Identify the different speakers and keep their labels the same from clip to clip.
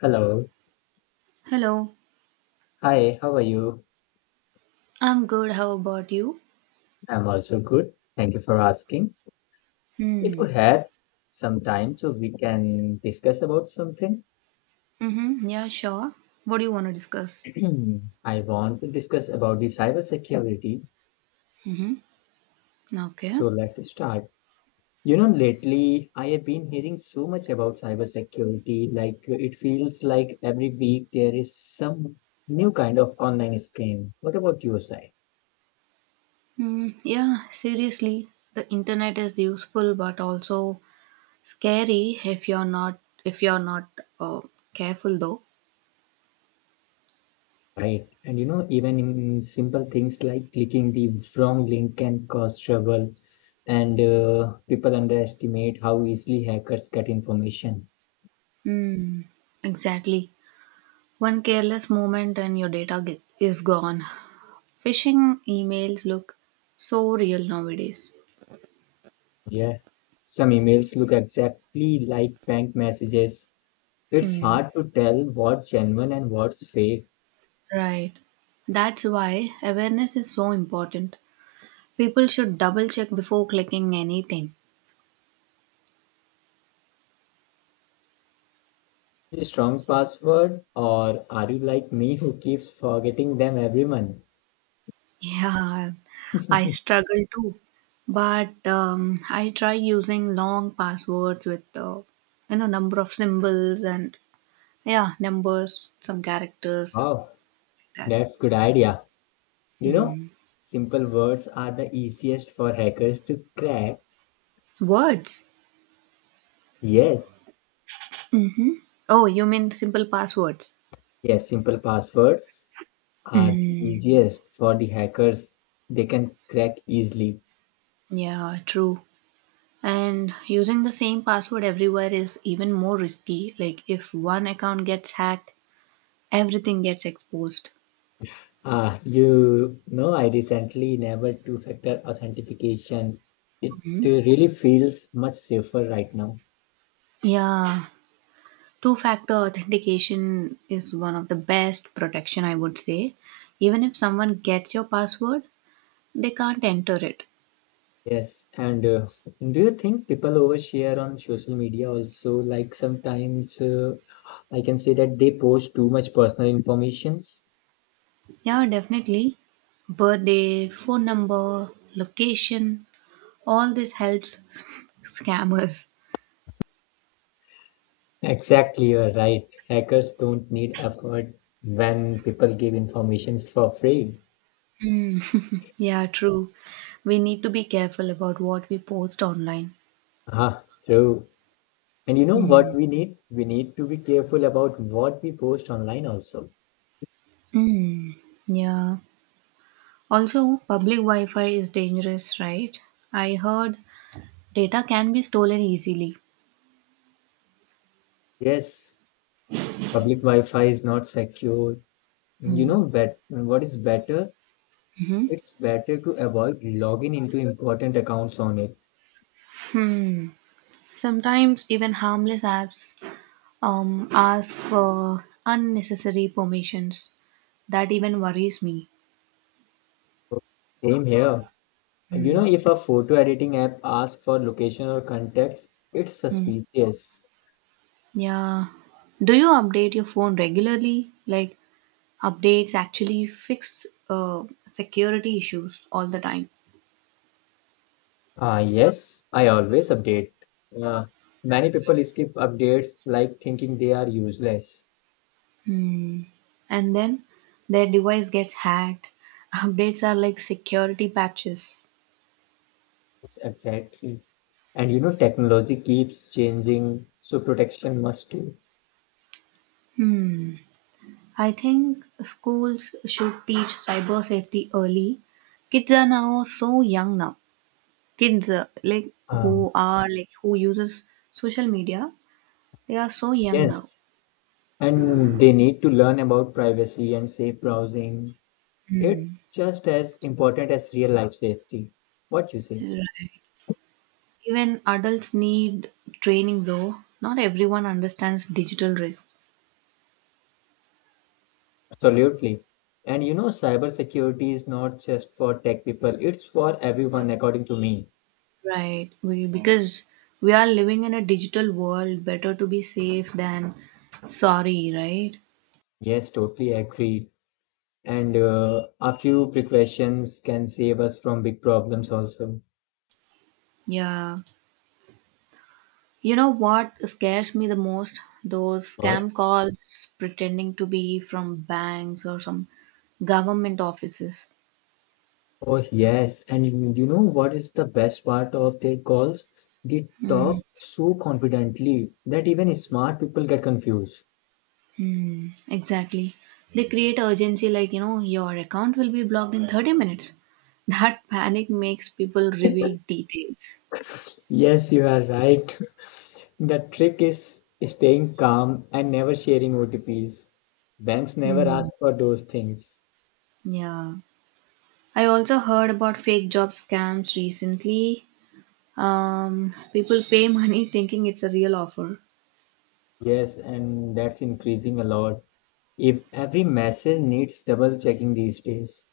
Speaker 1: Hello.
Speaker 2: Hello,
Speaker 1: Hi, how are you?
Speaker 2: I'm good. How about you?
Speaker 1: I'm also good. Thank you for asking. If you
Speaker 2: Hmm.
Speaker 1: have some time, so we can discuss about something.
Speaker 2: Mm-hmm. Yeah, sure. What do you want to discuss?
Speaker 1: I want to discuss about the cybersecurity.
Speaker 2: Mm-hmm. Okay.
Speaker 1: So let's start. You know, lately I have been hearing so much about cybersecurity. Like it feels like every week there is some new kind of online scam. What about your side?
Speaker 2: Hmm. Yeah, seriously, the internet is useful but also scary if you're not uh, careful though.
Speaker 1: Right. And you know, even in simple things like clicking the wrong link can cause trouble, and people underestimate how easily hackers get information.
Speaker 2: Hmm. Exactly. One careless moment and your data ge- is gone. Phishing emails look so real nowadays.
Speaker 1: Yeah. Some emails look exactly like bank messages. It's
Speaker 2: Hmm.
Speaker 1: hard to tell what's genuine and what's fake.
Speaker 2: Right. That's why awareness is so important. People should double check before clicking anything.
Speaker 1: A strong password, or are you like me who keeps forgetting them every month?
Speaker 2: Yeah, I struggle too, but I try using long passwords with you know number of symbols and yeah numbers, some characters
Speaker 1: Oh,
Speaker 2: like that.
Speaker 1: that's good idea. You know,
Speaker 2: Hmm.
Speaker 1: simple words are the easiest for hackers to crack.
Speaker 2: Words.
Speaker 1: Yes,
Speaker 2: Mm-hmm. Oh, you mean simple passwords?
Speaker 1: yes, simple passwords are the
Speaker 2: Mm,
Speaker 1: easiest for the hackers. They can crack easily.
Speaker 2: yeah, true. And using the same password everywhere is even more risky. Like if one account gets hacked, everything gets exposed.
Speaker 1: Ah, you know, I recently enabled two-factor authentication. It really feels much safer right now.
Speaker 2: Yeah, two factor authentication is one of the best protection, I would say. Even if someone gets your password, they can't enter it.
Speaker 1: Yes, and do you think people overshare on social media also? Like sometimes I can say that they post too much personal informations.
Speaker 2: Yeah, definitely. Birthday, phone number, location, all this helps s- scammers.
Speaker 1: Exactly, you're right. Hackers don't need effort when people give information for free.
Speaker 2: Hmm. Yeah, true. We need to be careful about what we post online.
Speaker 1: Ah, true. And you know
Speaker 2: Hmm.
Speaker 1: what we need? We need to be careful about what we post online also.
Speaker 2: Hmm. Yeah. Also, public Wi Fi is dangerous, right? I heard data can be stolen easily.
Speaker 1: Yes, public Wi-Fi is not secure. You know,
Speaker 2: Hmm.
Speaker 1: bet what is better?
Speaker 2: Mhm.
Speaker 1: It's better to avoid logging into important accounts on it.
Speaker 2: Hmm. Sometimes even harmless apps ask for unnecessary permissions. That even worries me.
Speaker 1: Same here. You know, if a photo editing app asks for location or contacts, it's
Speaker 2: Hmm.
Speaker 1: suspicious.
Speaker 2: Yeah. Do you update your phone regularly? Like updates actually fix security issues all the time.
Speaker 1: Yes, I always update. Uh, Many people skip updates like thinking they are useless.
Speaker 2: And then their device gets hacked. Updates are like security patches.
Speaker 1: Exactly. And you know, technology keeps changing, so protection must too.
Speaker 2: I think schools should teach cyber safety early. Kids are now so young now. Kids like
Speaker 1: Uh,
Speaker 2: who are like who uses social media, they are so young now.
Speaker 1: yes. And they need to learn about privacy and safe browsing.
Speaker 2: Hmm.
Speaker 1: It's just as important as real life safety. What you say?
Speaker 2: Right. Even adults need training though. Not everyone understands digital risk.
Speaker 1: Absolutely. And you know, cybersecurity is not just for tech people, it's for everyone, according to me.
Speaker 2: Right. We because we are living in a digital world, better to be safe than sorry, right?
Speaker 1: Yes, totally agree. And a few precautions can save us from big problems also.
Speaker 2: Yeah. You know what scares me the most? Those
Speaker 1: What?
Speaker 2: scam calls pretending to be from banks or some government offices.
Speaker 1: Oh, yes. And you know what is the best part of their calls? They
Speaker 2: Hmm.
Speaker 1: talk so confidently that even smart people get confused.
Speaker 2: Hmm, exactly. They create urgency like, you know, your account will be blocked in 30 minutes. That panic makes people reveal details.
Speaker 1: Yes, you are right. The trick is staying calm and never sharing OTPs. Banks never
Speaker 2: Hmm.
Speaker 1: ask for those things.
Speaker 2: Yeah. I also heard about fake job scams recently. People pay money thinking it's a real offer.
Speaker 1: Yes, and that's increasing a lot. If every message needs double checking these days.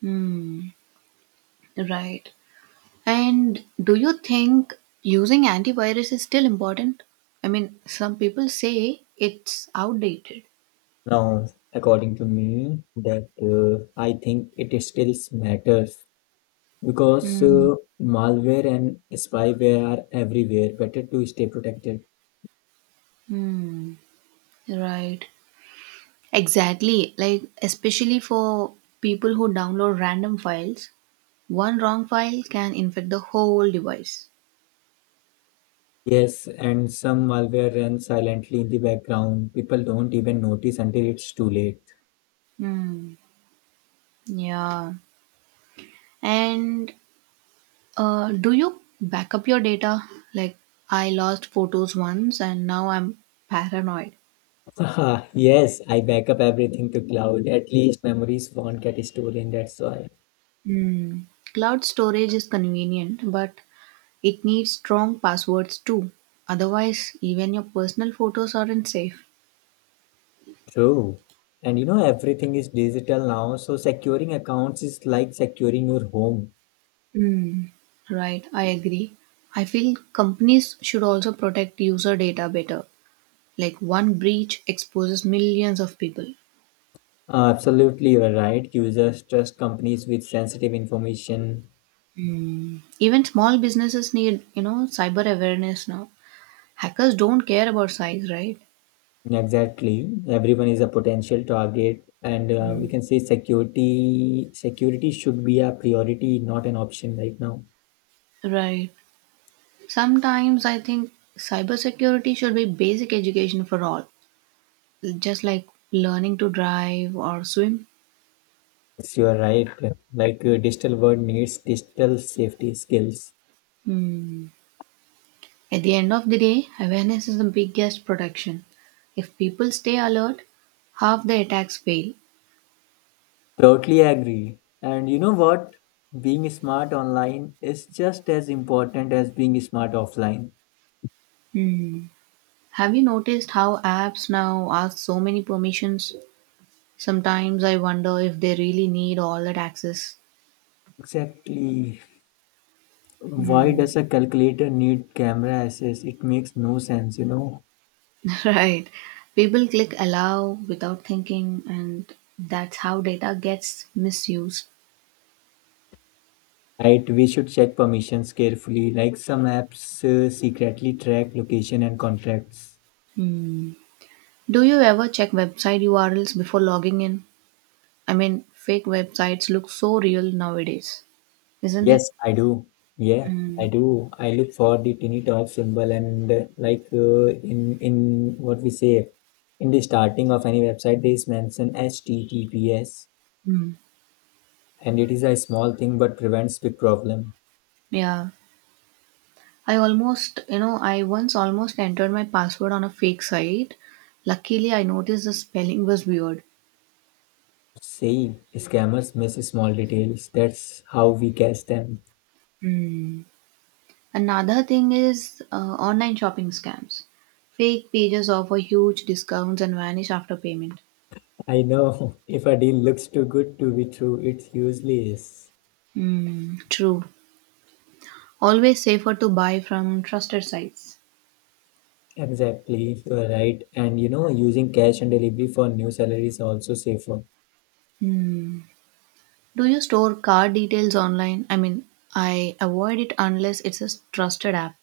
Speaker 2: Hmm. Right. And do you think using antivirus is still important? I mean, some people say it's outdated.
Speaker 1: Now, according to me, that I think it still matters because
Speaker 2: Hmm.
Speaker 1: malware and spyware are everywhere. Better to stay protected.
Speaker 2: Hmm. Right. Exactly, like especially for people who download random files, one wrong file can infect the whole device.
Speaker 1: Yes, and some malware runs silently in the background. People don't even notice until it's too late.
Speaker 2: Hmm. Yeah. And do you back up your data? Like I lost photos once, and now I'm paranoid.
Speaker 1: Haha, yes, I backup everything to cloud. At least memories won't get stolen. That's why.
Speaker 2: Hmm. Cloud storage is convenient, but it needs strong passwords too. Otherwise, even your personal photos aren't safe.
Speaker 1: True. And you know, everything is digital now, so securing accounts is like securing your home.
Speaker 2: Mm, right, I agree. I feel companies should also protect user data better. Like one breach exposes millions of people.
Speaker 1: Absolutely, you are right. Users trust companies with sensitive information.
Speaker 2: Hmm. Even small businesses need, you know, cyber awareness now. Hackers don't care about size, right?
Speaker 1: Exactly. Everyone is a potential target, and we can say security should be a priority, not an option right now.
Speaker 2: Right. Sometimes I think cybersecurity should be basic education for all, just like learning to drive or swim.
Speaker 1: Yes, you are right. Like digital world needs digital safety skills.
Speaker 2: Hmm. At the end of the day, awareness is the biggest protection. If people stay alert, half the attacks fail.
Speaker 1: Totally agree. And you know what? Being smart online is just as important as being smart offline.
Speaker 2: Hmm. Have you noticed how apps now ask so many permissions? Sometimes I wonder if they really need all that access.
Speaker 1: Exactly. Why
Speaker 2: Hmm.
Speaker 1: does a calculator need camera access? It makes no sense, you know.
Speaker 2: Right. People click allow without thinking, and that's how data gets misused.
Speaker 1: Right, we should check permissions carefully. Like some apps secretly track location and contacts.
Speaker 2: Hmm. Do you ever check website URLs before logging in? I mean, fake websites look so real nowadays, isn't it?
Speaker 1: Yes, I do. Yeah, I
Speaker 2: Mm,
Speaker 1: do. I look for the tiny dot symbol and like in what we say in the starting of any website, there is mention HTTPS,
Speaker 2: mm.
Speaker 1: and it is a small thing but prevents big problem.
Speaker 2: Yeah. I almost, you know, I once almost entered my password on a fake site. Luckily, I noticed the spelling was weird.
Speaker 1: See, scammers miss small details. That's how we catch them.
Speaker 2: Mm. Another thing is online shopping scams. Fake pages offer huge discounts and vanish after payment.
Speaker 1: I know. If a deal looks too good to be true, it usually is.
Speaker 2: Mm, true. Always safer to buy from trusted sites.
Speaker 1: Exactly, you are right. And you know, using cash and delivery for new salary is also safer.
Speaker 2: Hmm. Do you store card details online? I mean, I avoid it unless it's a trusted app.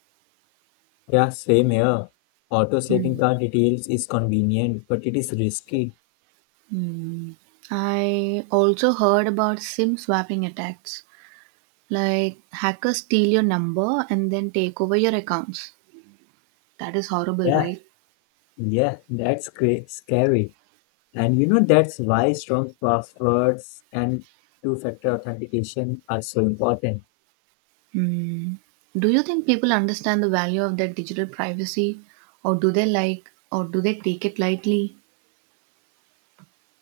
Speaker 1: Yeah, same here. Auto saving
Speaker 2: Hmm.
Speaker 1: card details is convenient, but it is risky.
Speaker 2: Hmm. I also heard about SIM swapping attacks, like hackers steal your number and then take over your accounts. That is horrible,
Speaker 1: Yeah,
Speaker 2: right?
Speaker 1: yeah, scary. And you know, that's why strong passwords and two-factor authentication are so important.
Speaker 2: Hmm. Do you think people understand the value of their digital privacy, or do they take it lightly?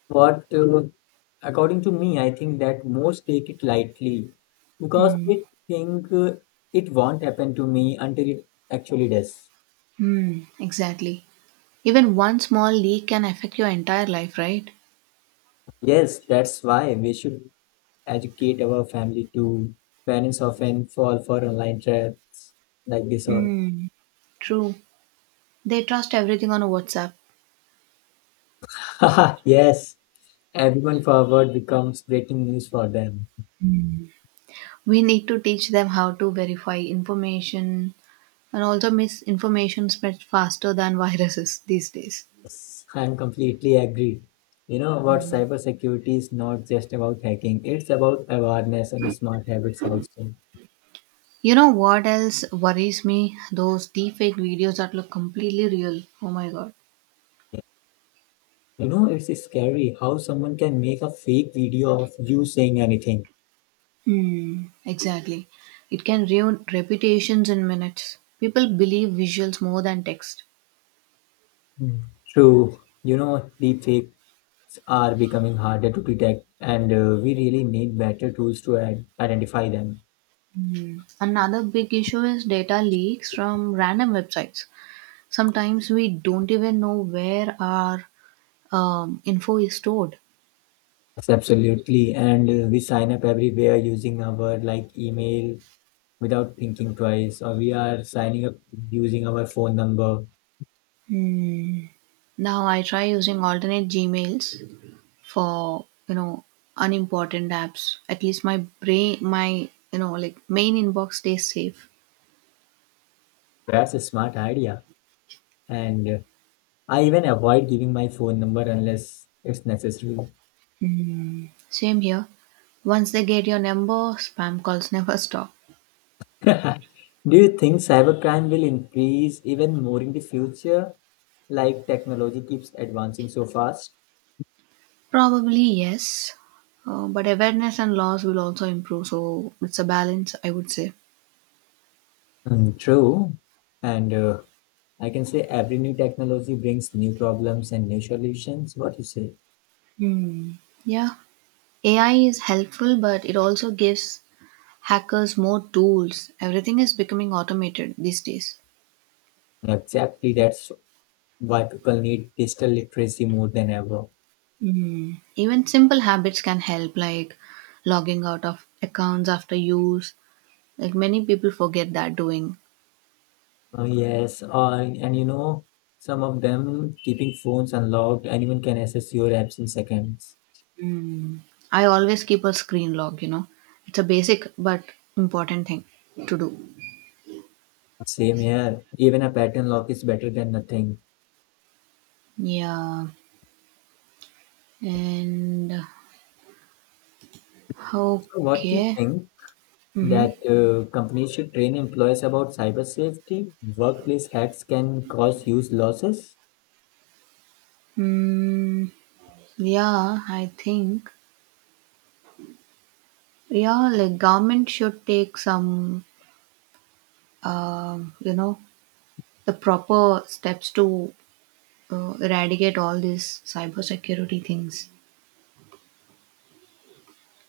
Speaker 1: What According to me, I think that most take it lightly because
Speaker 2: Hmm.
Speaker 1: they think it won't happen to me until it actually does.
Speaker 2: Hmm. Exactly. Even one small leak can affect your entire life, right?
Speaker 1: Yes, that's why we should educate our family too. Parents often fall for online traps like this one.
Speaker 2: Hmm. True. They trust everything on WhatsApp.
Speaker 1: Yes, everyone forward becomes breaking news for them.
Speaker 2: We need to teach them how to verify information, and also misinformation spreads faster than viruses these days.
Speaker 1: Yes, I'm completely agree. You know what? Cybersecurity is not just about hacking; it's about awareness and smart habits also.
Speaker 2: You know what else worries me? Those deepfake videos that look completely real. Oh my god.
Speaker 1: You know, it's scary how someone can make a fake video of you saying anything.
Speaker 2: Hmm, exactly. It can ruin reputations in minutes. People believe visuals more than text.
Speaker 1: Hmm. True. You know, deepfakes are becoming harder to detect, and we really need better tools to identify them.
Speaker 2: Hmm. Another big issue is data leaks from random websites. Sometimes we don't even know where our info is stored.
Speaker 1: Yes, absolutely. And we sign up everywhere using our like email without thinking twice, or we are signing up using our phone number.
Speaker 2: Hmm. Now I try using alternate Gmails for you know unimportant apps, at least my brain my you know like main inbox stays safe.
Speaker 1: That's a smart idea. And I even avoid giving my phone number unless it's necessary.
Speaker 2: Same here, once they get your number spam calls never stop.
Speaker 1: Do you think cybercrime will increase even more in the future? Like technology keeps advancing so fast.
Speaker 2: Probably yes, but awareness and laws will also improve, so it's a balance, I would say.
Speaker 1: Mm, true. And I can say every new technology brings new problems and new solutions. What you say?
Speaker 2: Hmm. Yeah, ai is helpful but it also gives hackers more tools, everything is becoming automated these days.
Speaker 1: Exactly. That's why people need digital literacy more than ever.
Speaker 2: Mm. Even simple habits can help, like logging out of accounts after use. Like many people forget that doing.
Speaker 1: Yes. And you know, some of them keeping phones unlocked, anyone can access your apps in seconds.
Speaker 2: Mm. I always keep a screen log, you know. It's a basic but important thing to do.
Speaker 1: Same here. Even a pattern lock is better than nothing.
Speaker 2: Yeah. And
Speaker 1: So what do you
Speaker 2: okay.
Speaker 1: think?
Speaker 2: Mm-hmm.
Speaker 1: That companies should train employees about cyber safety. Workplace hacks can cause huge losses.
Speaker 2: Mm, yeah, I think. Yeah, like government should take some, you know, the proper steps to eradicate all these cybersecurity things.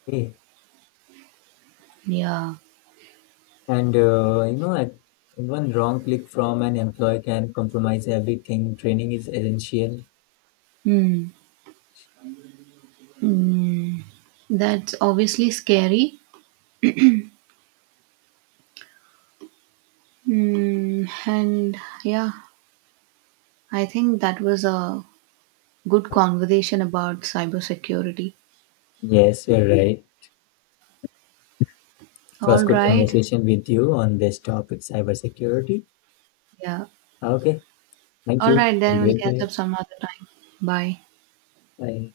Speaker 1: Eh,
Speaker 2: Yeah.
Speaker 1: and you know, at one wrong click from an employee can compromise everything. Training is essential.
Speaker 2: Hmm. That's obviously scary. Mm, and yeah, I think that was a good conversation about cybersecurity.
Speaker 1: Yes, you're right. It
Speaker 2: All
Speaker 1: was good
Speaker 2: right.
Speaker 1: conversation with you on this topic, cybersecurity.
Speaker 2: Yeah.
Speaker 1: Okay, thank
Speaker 2: All
Speaker 1: you.
Speaker 2: right,
Speaker 1: Have a
Speaker 2: then we'll
Speaker 1: great
Speaker 2: catch
Speaker 1: day.
Speaker 2: up some other time. Bye.
Speaker 1: Bye.